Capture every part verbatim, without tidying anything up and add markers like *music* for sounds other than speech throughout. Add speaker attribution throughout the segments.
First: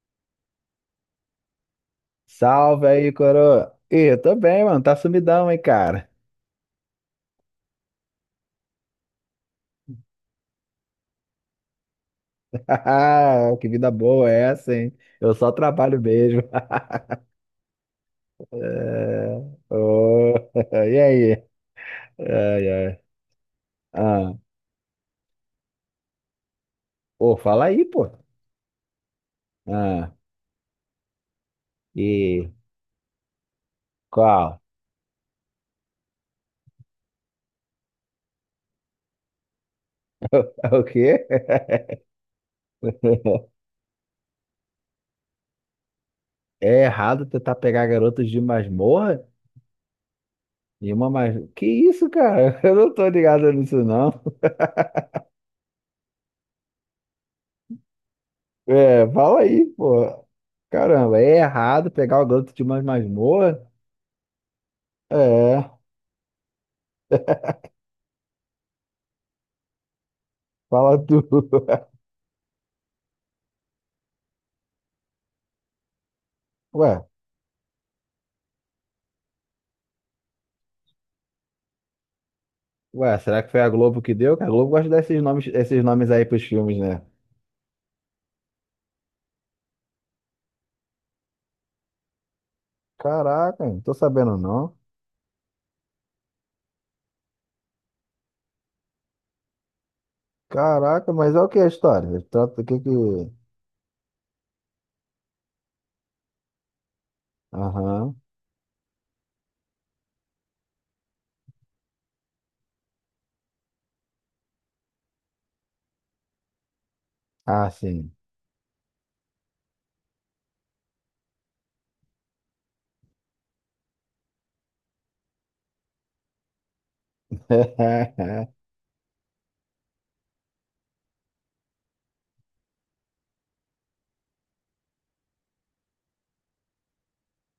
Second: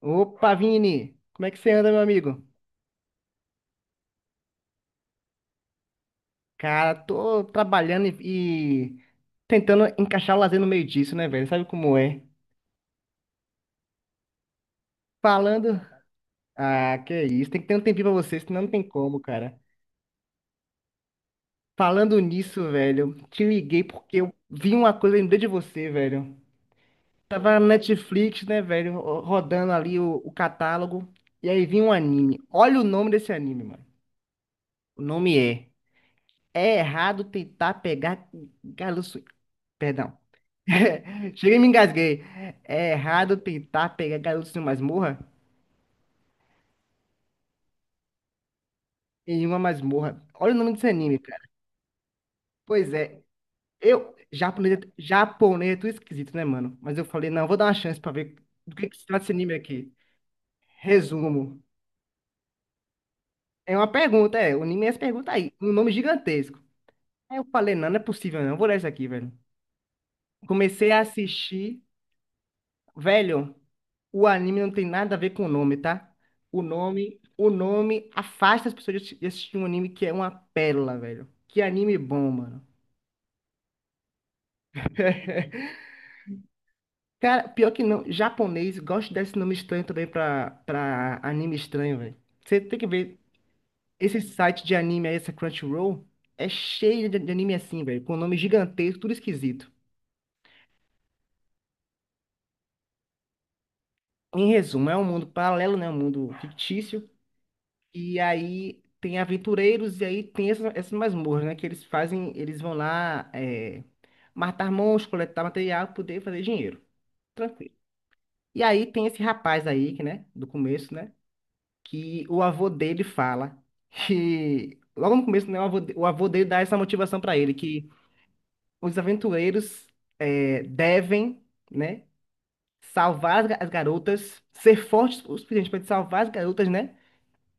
Speaker 1: Opa, Vini! Como é que você anda, meu amigo?
Speaker 2: Salve aí, coroa. Ih, eu tô bem, mano. Tá sumidão, hein, cara.
Speaker 1: Cara, tô trabalhando e, e tentando encaixar o lazer no meio disso, né, velho? Sabe como é?
Speaker 2: *laughs* Que vida boa é essa, hein? Eu só
Speaker 1: Falando.
Speaker 2: trabalho mesmo.
Speaker 1: Ah,
Speaker 2: *laughs*
Speaker 1: que é isso, tem que ter um tempinho pra você, senão não tem como,
Speaker 2: É,
Speaker 1: cara.
Speaker 2: ô, *laughs* E aí?
Speaker 1: Falando
Speaker 2: Ai,
Speaker 1: nisso,
Speaker 2: ai.
Speaker 1: velho, te liguei porque eu
Speaker 2: Ah,
Speaker 1: vi uma coisa, e lembrei de você, velho.
Speaker 2: pô,
Speaker 1: Tava na
Speaker 2: fala aí, pô.
Speaker 1: Netflix, né, velho, ro- rodando ali
Speaker 2: Ah,
Speaker 1: o, o catálogo, e aí vi um anime.
Speaker 2: e
Speaker 1: Olha o nome desse anime, mano.
Speaker 2: qual?
Speaker 1: O nome é É Errado Tentar Pegar Garoto. Perdão.
Speaker 2: *laughs* O quê?
Speaker 1: *laughs* Cheguei e me engasguei. É errado tentar pegar garotos em uma masmorra?
Speaker 2: É errado tentar pegar garotos de masmorra?
Speaker 1: Em uma masmorra. Olha o nome desse
Speaker 2: De uma
Speaker 1: anime,
Speaker 2: mas...
Speaker 1: cara.
Speaker 2: Que isso, cara? *laughs* Eu
Speaker 1: Pois
Speaker 2: não tô
Speaker 1: é.
Speaker 2: ligado nisso, não.
Speaker 1: Eu, japonês, japonês é tudo esquisito, né, mano? Mas eu falei, não, vou dar uma chance pra ver do que que se
Speaker 2: É,
Speaker 1: trata esse
Speaker 2: fala
Speaker 1: anime
Speaker 2: aí,
Speaker 1: aqui.
Speaker 2: pô. Caramba, é
Speaker 1: Resumo.
Speaker 2: errado pegar o garoto de uma masmorra?
Speaker 1: É uma pergunta, é. O anime é essa pergunta aí. Um
Speaker 2: É,
Speaker 1: nome gigantesco. Aí eu falei, não, não é possível, não. Eu vou ler isso aqui, velho. Comecei
Speaker 2: fala
Speaker 1: a
Speaker 2: tu.
Speaker 1: assistir.
Speaker 2: *laughs*
Speaker 1: Velho, o anime não tem nada a ver com o nome, tá? O
Speaker 2: Ué,
Speaker 1: nome, o nome afasta as pessoas de assi- de assistir um anime que é uma pérola, velho. Que anime bom, mano.
Speaker 2: ué, será que foi a Globo que deu? Que a Globo gosta desses nomes,
Speaker 1: *laughs*
Speaker 2: esses nomes aí pros filmes, né?
Speaker 1: Cara, pior que não, japonês gosta desse nome estranho também pra, pra anime estranho, velho. Você tem que ver,
Speaker 2: Caraca, não tô
Speaker 1: esse
Speaker 2: sabendo
Speaker 1: site de
Speaker 2: não.
Speaker 1: anime aí, essa Crunchyroll, é cheio de, de anime assim, velho, com nome gigantesco, tudo esquisito.
Speaker 2: Caraca, mas é o que a história? Trata o que que...
Speaker 1: Em resumo, é um mundo paralelo, né? Um mundo fictício.
Speaker 2: Aham.
Speaker 1: E aí tem aventureiros e aí tem essas, essas masmorras, né? Que eles fazem, eles vão lá é, matar monstros, coletar material, poder fazer dinheiro.
Speaker 2: Ah,
Speaker 1: Tranquilo.
Speaker 2: sim.
Speaker 1: E aí tem esse rapaz aí, que, né? Do começo, né? Que o avô dele fala que... *laughs* Logo no começo, né? O avô, de- o avô dele dá essa motivação pra ele, que
Speaker 2: *laughs*
Speaker 1: os aventureiros é, devem, né? Salvar as ga- as garotas, ser fortes o suficiente para salvar as garotas, né?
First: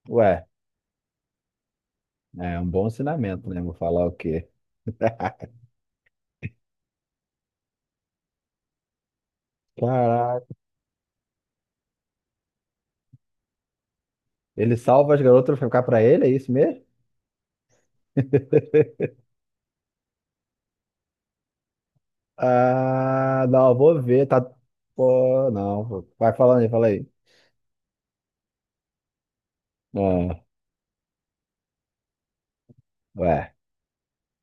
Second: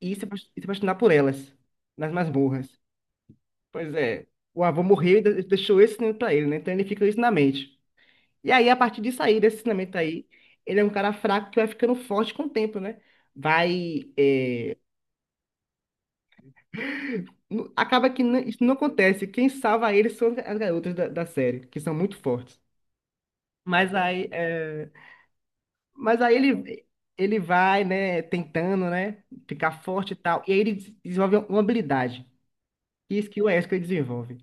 Speaker 1: E se
Speaker 2: Ué,
Speaker 1: apos- e se apaixonar por elas nas
Speaker 2: é um
Speaker 1: masmorras.
Speaker 2: bom ensinamento, né? Vou
Speaker 1: Pois
Speaker 2: falar o
Speaker 1: é,
Speaker 2: quê?
Speaker 1: o avô morreu e de-
Speaker 2: *laughs*
Speaker 1: deixou esse ensinamento pra ele, né? Então ele fica com isso na mente. E aí, a partir disso aí, desse ensinamento aí,
Speaker 2: Caraca.
Speaker 1: ele é um cara fraco que vai ficando forte com o tempo, né? Vai.
Speaker 2: Ele
Speaker 1: é,
Speaker 2: salva as garotas pra ficar pra ele, é isso mesmo?
Speaker 1: nu- Acaba que não- isso não
Speaker 2: *laughs*
Speaker 1: acontece. Quem salva ele são as garotas da, da série, que são muito fortes.
Speaker 2: Ah, não, eu
Speaker 1: Mas
Speaker 2: vou
Speaker 1: aí,
Speaker 2: ver, tá...
Speaker 1: é,
Speaker 2: Pô, não.
Speaker 1: mas
Speaker 2: Vai
Speaker 1: aí
Speaker 2: falando aí,
Speaker 1: ele,
Speaker 2: fala aí.
Speaker 1: ele vai, né, tentando, né, ficar forte e tal.
Speaker 2: Ah,
Speaker 1: E aí ele des- desenvolve uma habilidade. E isso que o
Speaker 2: ué,
Speaker 1: Wesker desenvolve.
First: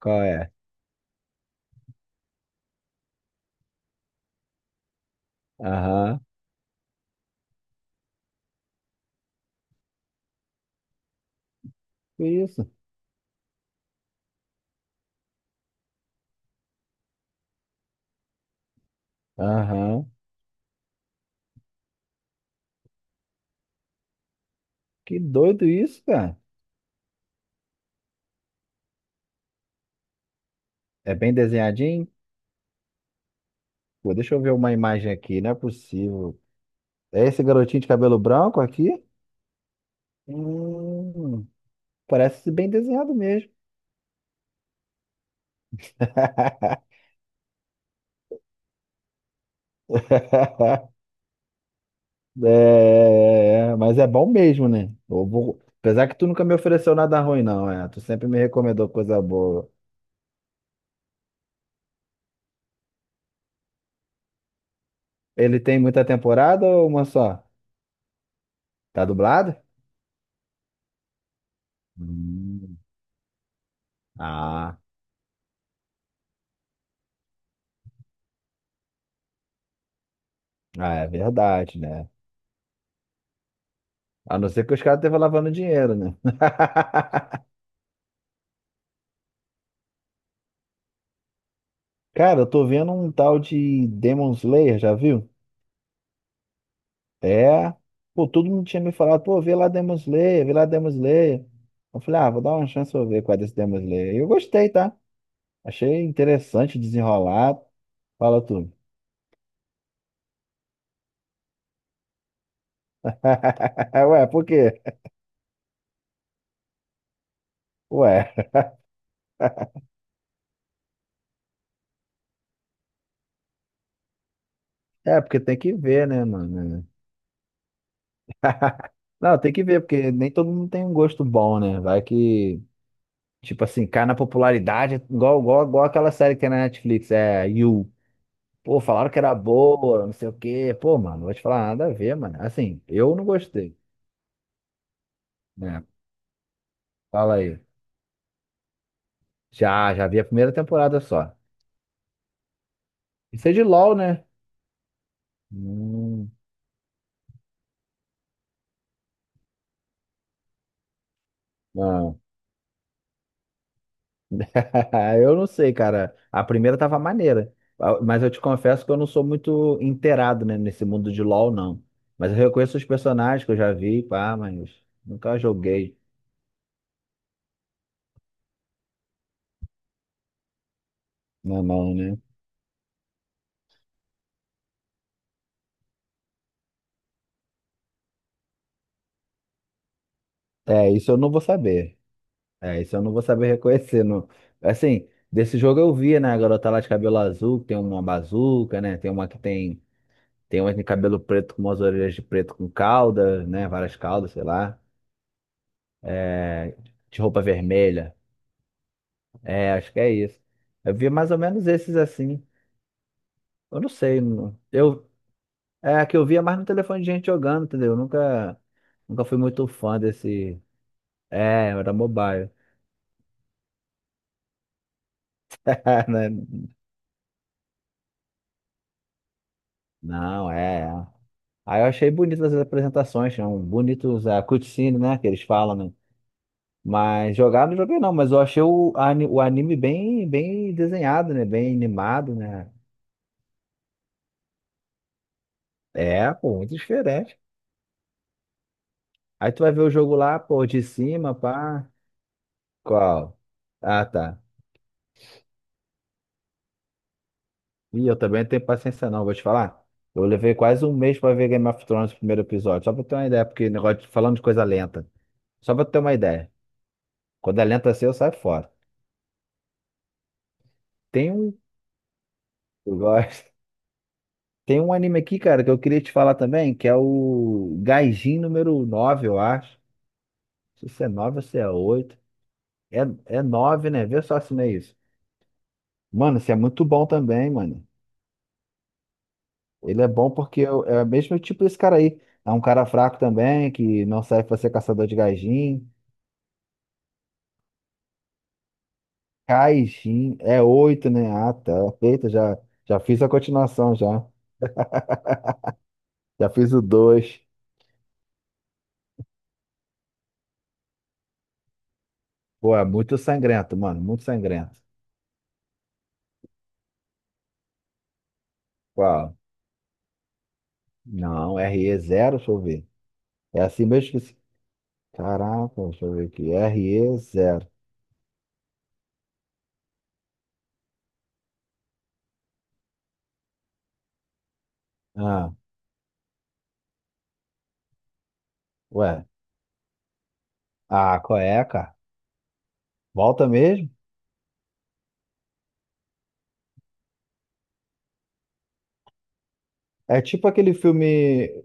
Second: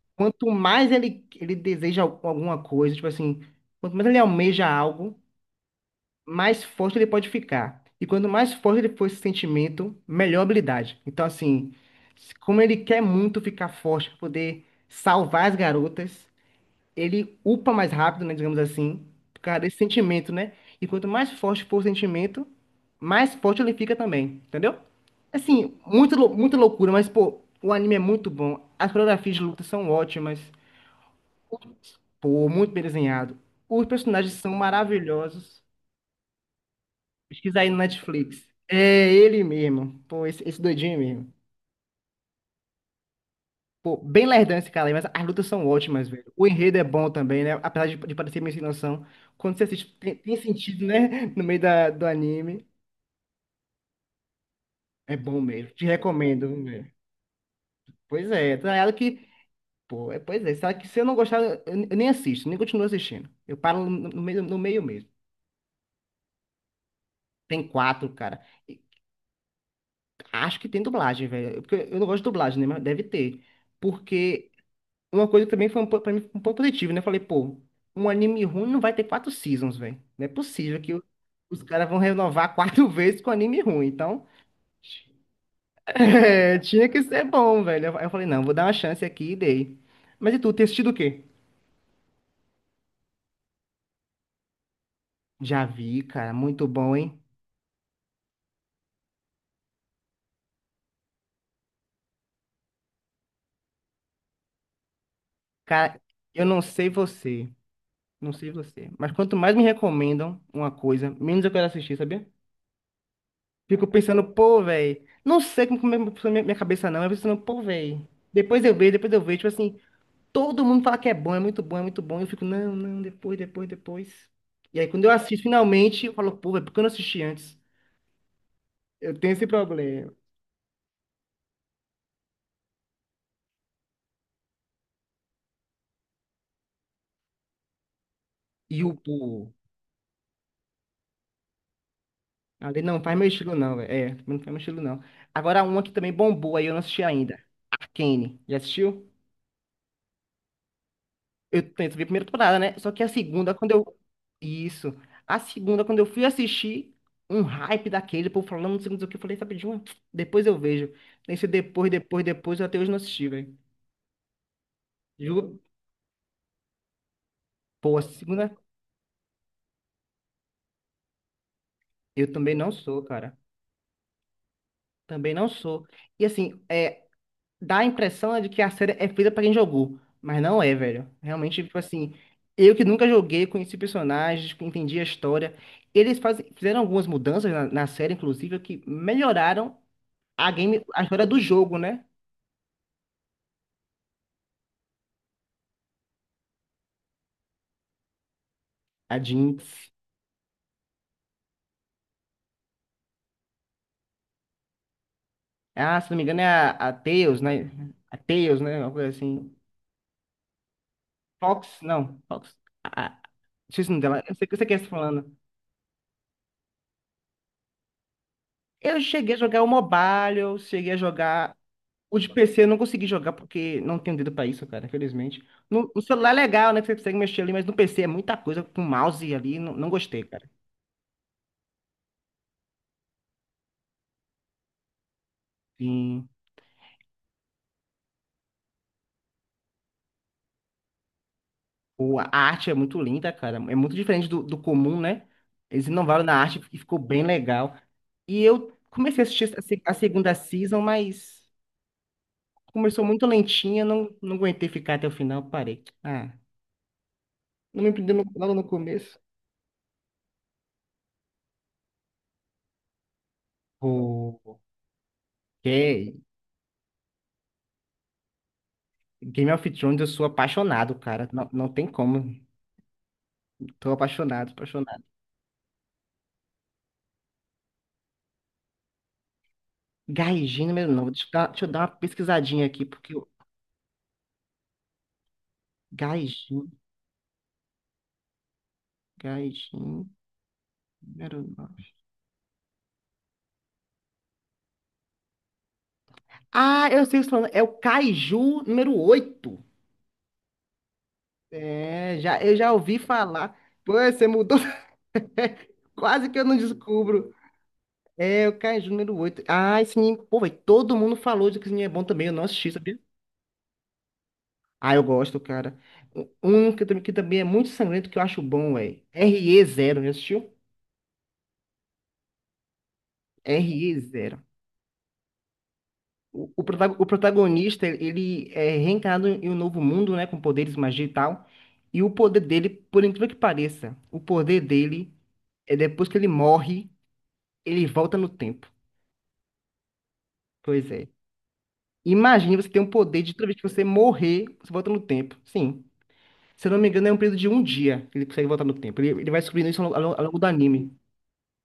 Speaker 2: qual
Speaker 1: Quanto
Speaker 2: é?
Speaker 1: mais ele, ele deseja al- alguma coisa, tipo assim, quanto mais ele almeja algo,
Speaker 2: Aham,
Speaker 1: mais forte ele pode ficar. E quanto mais forte ele for esse sentimento, melhor a habilidade. Então, assim,
Speaker 2: que
Speaker 1: se- como
Speaker 2: isso.
Speaker 1: ele quer muito ficar forte para poder salvar as garotas, ele upa mais rápido, né, digamos assim, por causa desse
Speaker 2: Aham,
Speaker 1: sentimento, né? E quanto mais forte for o sentimento, mais forte ele fica também, entendeu?
Speaker 2: que doido
Speaker 1: Assim,
Speaker 2: isso,
Speaker 1: muito, lou-
Speaker 2: cara.
Speaker 1: muita loucura, mas, pô, o anime é muito bom. As coreografias de luta são ótimas.
Speaker 2: É bem desenhadinho?
Speaker 1: Pô, muito bem desenhado. Os
Speaker 2: Pô,
Speaker 1: personagens
Speaker 2: deixa eu
Speaker 1: são
Speaker 2: ver uma imagem aqui, não é
Speaker 1: maravilhosos.
Speaker 2: possível. É esse
Speaker 1: Pesquisa aí no
Speaker 2: garotinho de cabelo
Speaker 1: Netflix.
Speaker 2: branco aqui?
Speaker 1: É ele mesmo. Pô, esse, esse doidinho mesmo.
Speaker 2: Hum, Parece bem desenhado mesmo.
Speaker 1: Pô, bem lerdão esse cara aí, mas as lutas são ótimas, velho. O enredo é bom também, né? Apesar de, de parecer meio sem noção. Quando você assiste, tem, tem
Speaker 2: *laughs*
Speaker 1: sentido, né? *laughs* No meio da, do anime.
Speaker 2: É, é, mas é bom mesmo, né?
Speaker 1: É
Speaker 2: Eu
Speaker 1: bom
Speaker 2: vou-
Speaker 1: mesmo. Te
Speaker 2: Apesar que tu nunca
Speaker 1: recomendo,
Speaker 2: me
Speaker 1: velho.
Speaker 2: ofereceu nada ruim, não, é. Tu sempre
Speaker 1: Pois
Speaker 2: me
Speaker 1: é, tá
Speaker 2: recomendou
Speaker 1: ligado
Speaker 2: coisa
Speaker 1: que.
Speaker 2: boa.
Speaker 1: Pô, é, pois é. Sabe que se eu não gostar, eu, eu nem assisto, nem continuo assistindo. Eu paro no, no meio, no meio mesmo.
Speaker 2: Ele tem muita temporada ou uma só?
Speaker 1: Tem quatro, cara.
Speaker 2: Tá dublado?
Speaker 1: Acho que tem dublagem, velho. É porque eu não gosto de dublagem, né?
Speaker 2: Hum,
Speaker 1: Mas deve ter. Porque
Speaker 2: Ah,
Speaker 1: uma coisa que também foi um, po- pra mim foi um ponto positivo, né? Eu falei, pô, um anime ruim não vai ter quatro seasons, velho. Não é possível que
Speaker 2: ah,
Speaker 1: o-
Speaker 2: é
Speaker 1: os
Speaker 2: verdade,
Speaker 1: caras vão
Speaker 2: né?
Speaker 1: renovar quatro *laughs* vezes com anime ruim. Então,
Speaker 2: A não ser que os caras estejam lavando
Speaker 1: *laughs*
Speaker 2: dinheiro, né?
Speaker 1: é, tinha que ser bom, velho. Aí eu falei, não, vou dar uma chance aqui e dei. Mas e tu, tem assistido o quê?
Speaker 2: *laughs* Cara, eu tô vendo um tal de Demon Slayer, já viu?
Speaker 1: Já vi, cara. Muito bom, hein?
Speaker 2: É. Pô, todo mundo tinha me falado, pô, vê lá Demon Slayer, vê lá Demon Slayer. Eu falei, ah, vou dar uma chance pra eu ver qual é desse Demon Slayer. E eu gostei, tá?
Speaker 1: Cara,
Speaker 2: Achei
Speaker 1: eu não
Speaker 2: interessante
Speaker 1: sei você.
Speaker 2: desenrolar.
Speaker 1: Não
Speaker 2: Fala
Speaker 1: sei
Speaker 2: tudo.
Speaker 1: você. Mas quanto mais me recomendam uma coisa, menos eu quero assistir, sabia? Fico
Speaker 2: *laughs*
Speaker 1: pensando,
Speaker 2: Ué, por
Speaker 1: pô,
Speaker 2: quê?
Speaker 1: velho. Não sei como como é minha minha cabeça não. Eu fico pensando, pô, velho.
Speaker 2: Ué,
Speaker 1: Depois eu vejo, depois eu vejo. Tipo assim, todo mundo fala que é bom, é muito bom, é muito bom. Eu fico, não, não, depois, depois, depois. E aí, quando eu
Speaker 2: é porque
Speaker 1: assisto
Speaker 2: tem que
Speaker 1: finalmente,
Speaker 2: ver,
Speaker 1: eu
Speaker 2: né,
Speaker 1: falo, pô, velho, por que eu
Speaker 2: mano?
Speaker 1: não assisti antes? Eu tenho
Speaker 2: Não,
Speaker 1: esse
Speaker 2: tem que ver, porque
Speaker 1: problema.
Speaker 2: nem todo mundo tem um gosto bom, né? Vai que, tipo assim, cai na popularidade, igual, igual, igual aquela série que tem na Netflix, é You. Pô,
Speaker 1: E o,
Speaker 2: falaram que era
Speaker 1: pô,
Speaker 2: boa, não sei o quê. Pô, mano, não vou te falar nada a ver, mano. Assim,
Speaker 1: ali não
Speaker 2: eu
Speaker 1: faz
Speaker 2: não
Speaker 1: meu estilo, não,
Speaker 2: gostei,
Speaker 1: velho. É, não faz meu estilo, não. Agora, uma
Speaker 2: né?
Speaker 1: que também bombou aí, eu não assisti
Speaker 2: Fala
Speaker 1: ainda.
Speaker 2: aí.
Speaker 1: Arcane. Já assistiu?
Speaker 2: Já, já vi a primeira temporada só.
Speaker 1: Eu tento ver a primeira temporada, né? Só que a
Speaker 2: Isso é
Speaker 1: segunda,
Speaker 2: de
Speaker 1: quando
Speaker 2: LOL,
Speaker 1: eu.
Speaker 2: né?
Speaker 1: Isso. A segunda, quando eu fui
Speaker 2: Hum,
Speaker 1: assistir, um hype daquele, por falando, não sei o que, eu falei, sabe de uma? Depois eu vejo. Nesse depois,
Speaker 2: não.
Speaker 1: depois, depois, eu até hoje não assisti, velho.
Speaker 2: *laughs* Eu não
Speaker 1: Juro.
Speaker 2: sei, cara. A primeira tava maneira.
Speaker 1: Pô,
Speaker 2: Ah,
Speaker 1: a
Speaker 2: mas eu te
Speaker 1: segunda,
Speaker 2: confesso que eu não sou muito inteirado, né, nesse mundo de LOL, não.
Speaker 1: eu
Speaker 2: Mas eu
Speaker 1: também não
Speaker 2: reconheço os
Speaker 1: sou, cara.
Speaker 2: personagens que eu já vi, pá, mas
Speaker 1: Também
Speaker 2: nunca
Speaker 1: não sou.
Speaker 2: joguei
Speaker 1: E assim, é, dá a impressão, né, de que a série é feita pra quem jogou. Mas não é, velho. Realmente,
Speaker 2: na
Speaker 1: tipo
Speaker 2: mão,
Speaker 1: assim,
Speaker 2: né?
Speaker 1: eu que nunca joguei, conheci personagens, entendi a história. Eles fazem, fizeram algumas mudanças na, na série, inclusive, que melhoraram a game,
Speaker 2: É,
Speaker 1: a
Speaker 2: isso eu
Speaker 1: história
Speaker 2: não
Speaker 1: do
Speaker 2: vou
Speaker 1: jogo,
Speaker 2: saber.
Speaker 1: né?
Speaker 2: É, isso eu não vou saber reconhecer. Não. Assim, desse jogo eu via, né? A garota lá de cabelo azul, que tem uma bazuca, né? Tem
Speaker 1: A
Speaker 2: uma que tem.
Speaker 1: Jinx.
Speaker 2: Tem uma que tem cabelo preto com umas orelhas de preto com cauda, né? Várias caudas, sei lá.
Speaker 1: Ah, se não me engano, é a,
Speaker 2: É,
Speaker 1: a
Speaker 2: de
Speaker 1: Tails,
Speaker 2: roupa
Speaker 1: né?
Speaker 2: vermelha.
Speaker 1: A Tails, né? Uma coisa assim.
Speaker 2: É, acho que é isso. Eu via mais ou menos
Speaker 1: Fox,
Speaker 2: esses
Speaker 1: não,
Speaker 2: assim.
Speaker 1: Fox. A, a-
Speaker 2: Eu
Speaker 1: Esqueci
Speaker 2: não
Speaker 1: o nome
Speaker 2: sei.
Speaker 1: dela. Eu sei, eu
Speaker 2: não-
Speaker 1: sei quem você tá
Speaker 2: Eu,
Speaker 1: falando.
Speaker 2: é, a que eu via mais no telefone de gente jogando, entendeu? Eu nunca,
Speaker 1: Eu
Speaker 2: nunca
Speaker 1: cheguei a
Speaker 2: fui
Speaker 1: jogar o
Speaker 2: muito fã
Speaker 1: mobile, eu
Speaker 2: desse.
Speaker 1: cheguei a jogar.
Speaker 2: É, era
Speaker 1: O de
Speaker 2: mobile.
Speaker 1: P C eu não consegui jogar porque não tenho dedo pra isso, cara, infelizmente. No, no celular é legal,
Speaker 2: *laughs*
Speaker 1: né? Que você consegue mexer ali, mas no P C é muita coisa com mouse ali. Não, não gostei, cara.
Speaker 2: Não, é. Aí eu achei bonitas as apresentações, são bonitos a cutscene, né, que eles falam, né?
Speaker 1: Sim.
Speaker 2: Mas jogar não joguei não, mas eu achei o, ani- o anime bem, bem desenhado, né? Bem
Speaker 1: O, a
Speaker 2: animado,
Speaker 1: arte
Speaker 2: né?
Speaker 1: é muito linda, cara. É muito diferente do, do comum, né? Eles inovaram
Speaker 2: É,
Speaker 1: na
Speaker 2: pô,
Speaker 1: arte
Speaker 2: muito
Speaker 1: e ficou bem
Speaker 2: diferente.
Speaker 1: legal. E eu comecei a assistir
Speaker 2: Aí
Speaker 1: a,
Speaker 2: tu vai ver
Speaker 1: se-
Speaker 2: o
Speaker 1: a
Speaker 2: jogo
Speaker 1: segunda
Speaker 2: lá, pô,
Speaker 1: season,
Speaker 2: de cima,
Speaker 1: mas
Speaker 2: pá.
Speaker 1: começou muito
Speaker 2: Qual?
Speaker 1: lentinha,
Speaker 2: Ah,
Speaker 1: não, não
Speaker 2: tá.
Speaker 1: aguentei ficar até o final, parei. Ah, não me
Speaker 2: Ih,
Speaker 1: prendeu
Speaker 2: eu
Speaker 1: no-
Speaker 2: também não
Speaker 1: logo no
Speaker 2: tenho paciência
Speaker 1: começo.
Speaker 2: não, vou te falar. Eu levei quase um mês pra ver Game of Thrones, o primeiro episódio, só pra ter uma ideia, porque negócio de, falando de
Speaker 1: O
Speaker 2: coisa lenta. Só pra ter uma
Speaker 1: que
Speaker 2: ideia. Quando é lenta assim, eu saio fora.
Speaker 1: Game of Thrones, eu sou apaixonado, cara.
Speaker 2: Tem
Speaker 1: Não,
Speaker 2: um...
Speaker 1: não tem como.
Speaker 2: Eu gosto.
Speaker 1: Tô apaixonado,
Speaker 2: Tem um
Speaker 1: apaixonado.
Speaker 2: anime aqui, cara, que eu queria te falar também, que é o Gaijin número nove, eu acho.
Speaker 1: Gaijin
Speaker 2: Não sei
Speaker 1: número
Speaker 2: se é
Speaker 1: nove. Deixa eu
Speaker 2: nove ou
Speaker 1: dar,
Speaker 2: se
Speaker 1: deixa eu
Speaker 2: é
Speaker 1: dar uma
Speaker 2: oito.
Speaker 1: pesquisadinha aqui,
Speaker 2: É,
Speaker 1: porque o
Speaker 2: é nove, né? Vê só se não é isso. Mano, esse é
Speaker 1: Gaijin,
Speaker 2: muito bom também, mano.
Speaker 1: Gaijin
Speaker 2: Ele é bom porque é o é o mesmo
Speaker 1: número
Speaker 2: tipo desse
Speaker 1: nove.
Speaker 2: cara aí. É um cara fraco também, que não serve pra ser caçador de Gaijin.
Speaker 1: Ah, eu sei o que você tá falando. É o Kaiju número oito.
Speaker 2: Gaijin é oito, né? Ah, tá.
Speaker 1: É,
Speaker 2: Feita,
Speaker 1: já, eu
Speaker 2: já,
Speaker 1: já ouvi
Speaker 2: já fiz a
Speaker 1: falar. Pô,
Speaker 2: continuação, já.
Speaker 1: você mudou. *laughs* Quase que eu
Speaker 2: Já
Speaker 1: não
Speaker 2: fiz o
Speaker 1: descubro.
Speaker 2: dois.
Speaker 1: É, o Kaiju número oito. Ah, esse anime. Pô, velho, todo mundo falou de que esse anime é bom também. Eu não assisti,
Speaker 2: Pô, é
Speaker 1: sabia?
Speaker 2: muito sangrento, mano. Muito sangrento.
Speaker 1: Ah, eu gosto, cara. Um que, também que também é muito sangrento que eu acho bom, velho.
Speaker 2: Qual?
Speaker 1: Re zero, já assistiu?
Speaker 2: Não, re zero, deixa eu ver. É assim
Speaker 1: Re
Speaker 2: mesmo que
Speaker 1: zero.
Speaker 2: se... Caraca, deixa eu ver
Speaker 1: O,
Speaker 2: aqui.
Speaker 1: o
Speaker 2: R
Speaker 1: protago- o
Speaker 2: e zero.
Speaker 1: protagonista, ele é reencarnado em um novo mundo, né? Com poderes, magia e tal. E o poder dele, por incrível que pareça, o poder dele
Speaker 2: Ah,
Speaker 1: é depois que ele morre, ele volta no tempo.
Speaker 2: ué.
Speaker 1: Pois é.
Speaker 2: Ah, qual é, cara?
Speaker 1: Imagine você ter um poder de toda
Speaker 2: Volta
Speaker 1: vez que você
Speaker 2: mesmo?
Speaker 1: morrer, você volta no tempo. Sim. Se eu não me engano, é um período de um dia que ele consegue voltar no tempo. Ele, ele vai descobrindo isso ao, longo
Speaker 2: É
Speaker 1: ao longo do
Speaker 2: tipo aquele
Speaker 1: anime.
Speaker 2: filme.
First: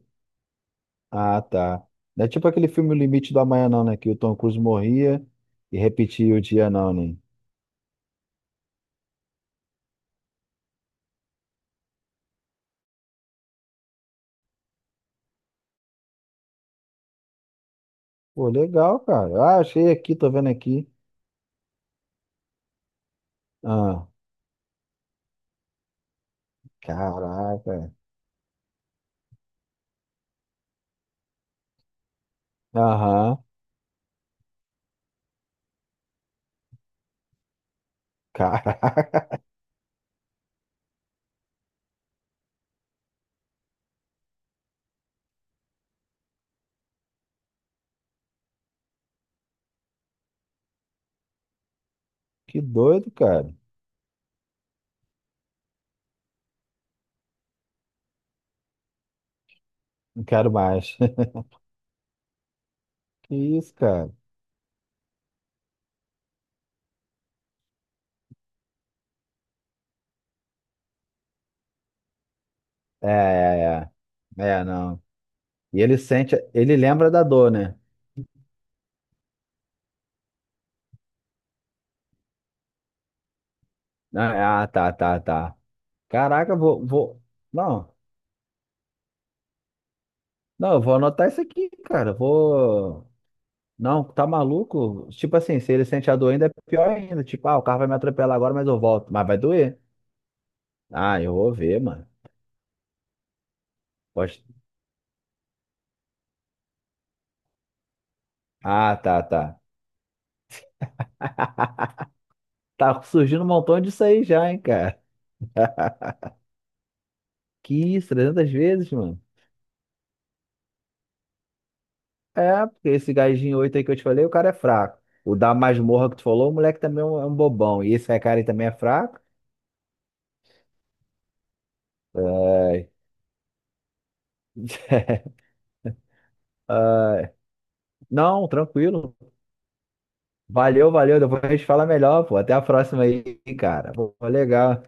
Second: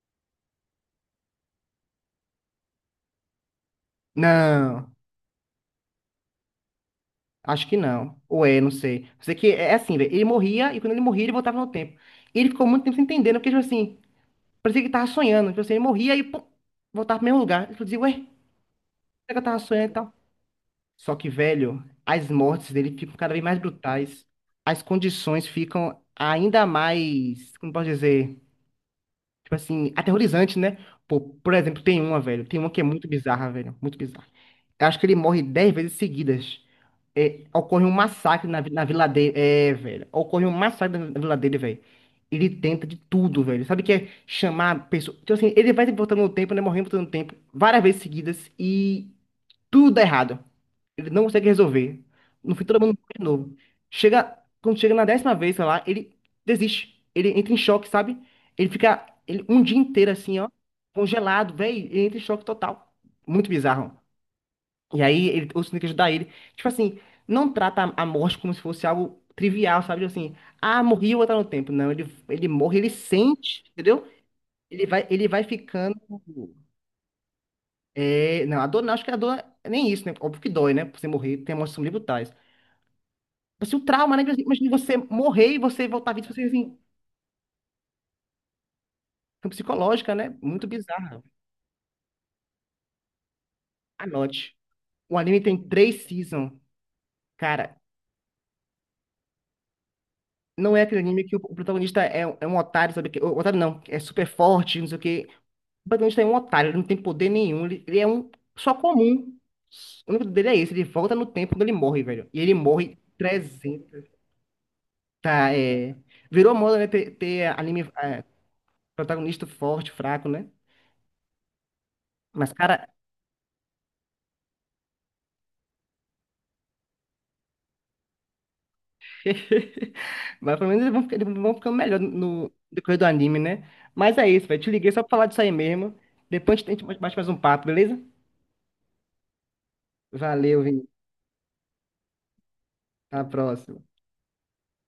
Speaker 2: Ah, tá. Não é tipo aquele filme O Limite do Amanhã, não, né? Que o Tom Cruise
Speaker 1: Não,
Speaker 2: morria e repetia o dia, não, né?
Speaker 1: acho que não. Ou é, não sei. Sei que é assim, velho. Ele morria e quando ele morria, ele voltava no tempo. E ele ficou muito tempo sem entender, né? Porque, tipo assim. Parecia que tava sonhando. Tipo assim, ele morria e pum, voltava pro mesmo lugar. Eu dizia, ué, será
Speaker 2: Pô, legal,
Speaker 1: que eu
Speaker 2: cara. Ah,
Speaker 1: tava
Speaker 2: achei
Speaker 1: sonhando e tal?
Speaker 2: aqui, tô vendo aqui.
Speaker 1: Só que, velho, as mortes dele ficam cada vez mais
Speaker 2: Ah,
Speaker 1: brutais. As condições ficam ainda mais, como posso
Speaker 2: caraca.
Speaker 1: dizer, tipo assim, aterrorizantes, né? Pô, por exemplo, tem uma, velho. Tem uma que é muito
Speaker 2: Aham.
Speaker 1: bizarra, velho. Muito bizarra. Eu acho que ele morre dez vezes seguidas. É, ocorre um massacre na, vi- na vila
Speaker 2: Caraca.
Speaker 1: dele.
Speaker 2: *laughs*
Speaker 1: É, velho. Ocorre um massacre na, na vila dele, velho. Ele tenta de tudo, velho. Sabe o que é chamar pessoas. Então, assim, ele vai voltando no tempo, né? Morrendo voltando no tempo, várias vezes seguidas e tudo dá errado. Ele não consegue resolver. No
Speaker 2: Que
Speaker 1: fim, todo mundo
Speaker 2: doido,
Speaker 1: morre de
Speaker 2: cara.
Speaker 1: novo. Chega, Quando chega na décima vez, sei lá, ele desiste. Ele entra em choque, sabe? Ele fica ele, um dia inteiro
Speaker 2: Não
Speaker 1: assim, ó,
Speaker 2: quero mais. *laughs*
Speaker 1: congelado, velho. Ele entra em choque total.
Speaker 2: Que
Speaker 1: Muito
Speaker 2: isso,
Speaker 1: bizarro.
Speaker 2: cara?
Speaker 1: E aí ele, o Sonic ajudar ele. Tipo assim, não trata a a morte como se fosse algo trivial, sabe? Tipo assim, ah, morri, eu vou voltar no tempo. Não, ele, ele, morre, ele
Speaker 2: É,
Speaker 1: sente,
Speaker 2: é,
Speaker 1: entendeu?
Speaker 2: é. É,
Speaker 1: Ele
Speaker 2: não.
Speaker 1: vai, ele vai
Speaker 2: E
Speaker 1: ficando.
Speaker 2: ele sente, ele lembra da dor, né?
Speaker 1: É, não, a dor não, acho que a dor é nem isso, né? Óbvio que dói, né? Você morrer, tem emoções são brutais. Mas assim, o trauma, né?
Speaker 2: Ah, ah,
Speaker 1: Imagina
Speaker 2: tá,
Speaker 1: você
Speaker 2: tá,
Speaker 1: morrer
Speaker 2: tá.
Speaker 1: e você voltar vivo vida, você
Speaker 2: Caraca,
Speaker 1: assim,
Speaker 2: vou, vou. Não,
Speaker 1: é psicológica, né? Muito
Speaker 2: não, eu vou
Speaker 1: bizarra.
Speaker 2: anotar isso aqui, cara. Vou. Não, tá
Speaker 1: Anote.
Speaker 2: maluco?
Speaker 1: O
Speaker 2: Tipo
Speaker 1: anime
Speaker 2: assim,
Speaker 1: tem
Speaker 2: se ele
Speaker 1: três
Speaker 2: sente a dor ainda, é
Speaker 1: seasons.
Speaker 2: pior ainda. Tipo, ah, o
Speaker 1: Cara,
Speaker 2: carro vai me atropelar agora, mas eu volto. Mas vai doer.
Speaker 1: não é aquele
Speaker 2: Ah,
Speaker 1: anime
Speaker 2: eu
Speaker 1: que o
Speaker 2: vou
Speaker 1: o
Speaker 2: ver,
Speaker 1: protagonista
Speaker 2: mano.
Speaker 1: é, um é um otário, sabe? Que- O otário não, é super
Speaker 2: Pode...
Speaker 1: forte, não sei o quê. Protagonista é um otário, ele não tem poder nenhum, ele, ele, é um só
Speaker 2: Ah, tá,
Speaker 1: comum.
Speaker 2: tá.
Speaker 1: O único dele é esse, ele volta no tempo quando ele morre, velho. E ele morre
Speaker 2: Tá surgindo um montão disso
Speaker 1: trezentas.
Speaker 2: aí já, hein, cara.
Speaker 1: Tá, é. Virou moda, né? Ter, ter
Speaker 2: Que
Speaker 1: anime
Speaker 2: isso,
Speaker 1: é,
Speaker 2: trezentas vezes, mano.
Speaker 1: protagonista forte, fraco, né? Mas,
Speaker 2: É,
Speaker 1: cara.
Speaker 2: porque esse gajinho oito aí que eu te falei, o cara é fraco. O da masmorra que tu falou, o moleque também é um é um bobão. E esse cara aí também é fraco.
Speaker 1: *laughs* Mas pelo menos eles vão, ficar- eles vão ficando melhor no
Speaker 2: É.
Speaker 1: decorrer do anime, né? Mas é isso, velho. Te liguei só pra falar disso aí mesmo. Depois a gente
Speaker 2: *laughs*
Speaker 1: bate mais um papo, beleza?
Speaker 2: Não, tranquilo.
Speaker 1: Valeu, Vini.
Speaker 2: Valeu, valeu. Depois a gente fala melhor, pô. Até a próxima
Speaker 1: Até a
Speaker 2: aí,
Speaker 1: próxima.
Speaker 2: cara. Pô, legal.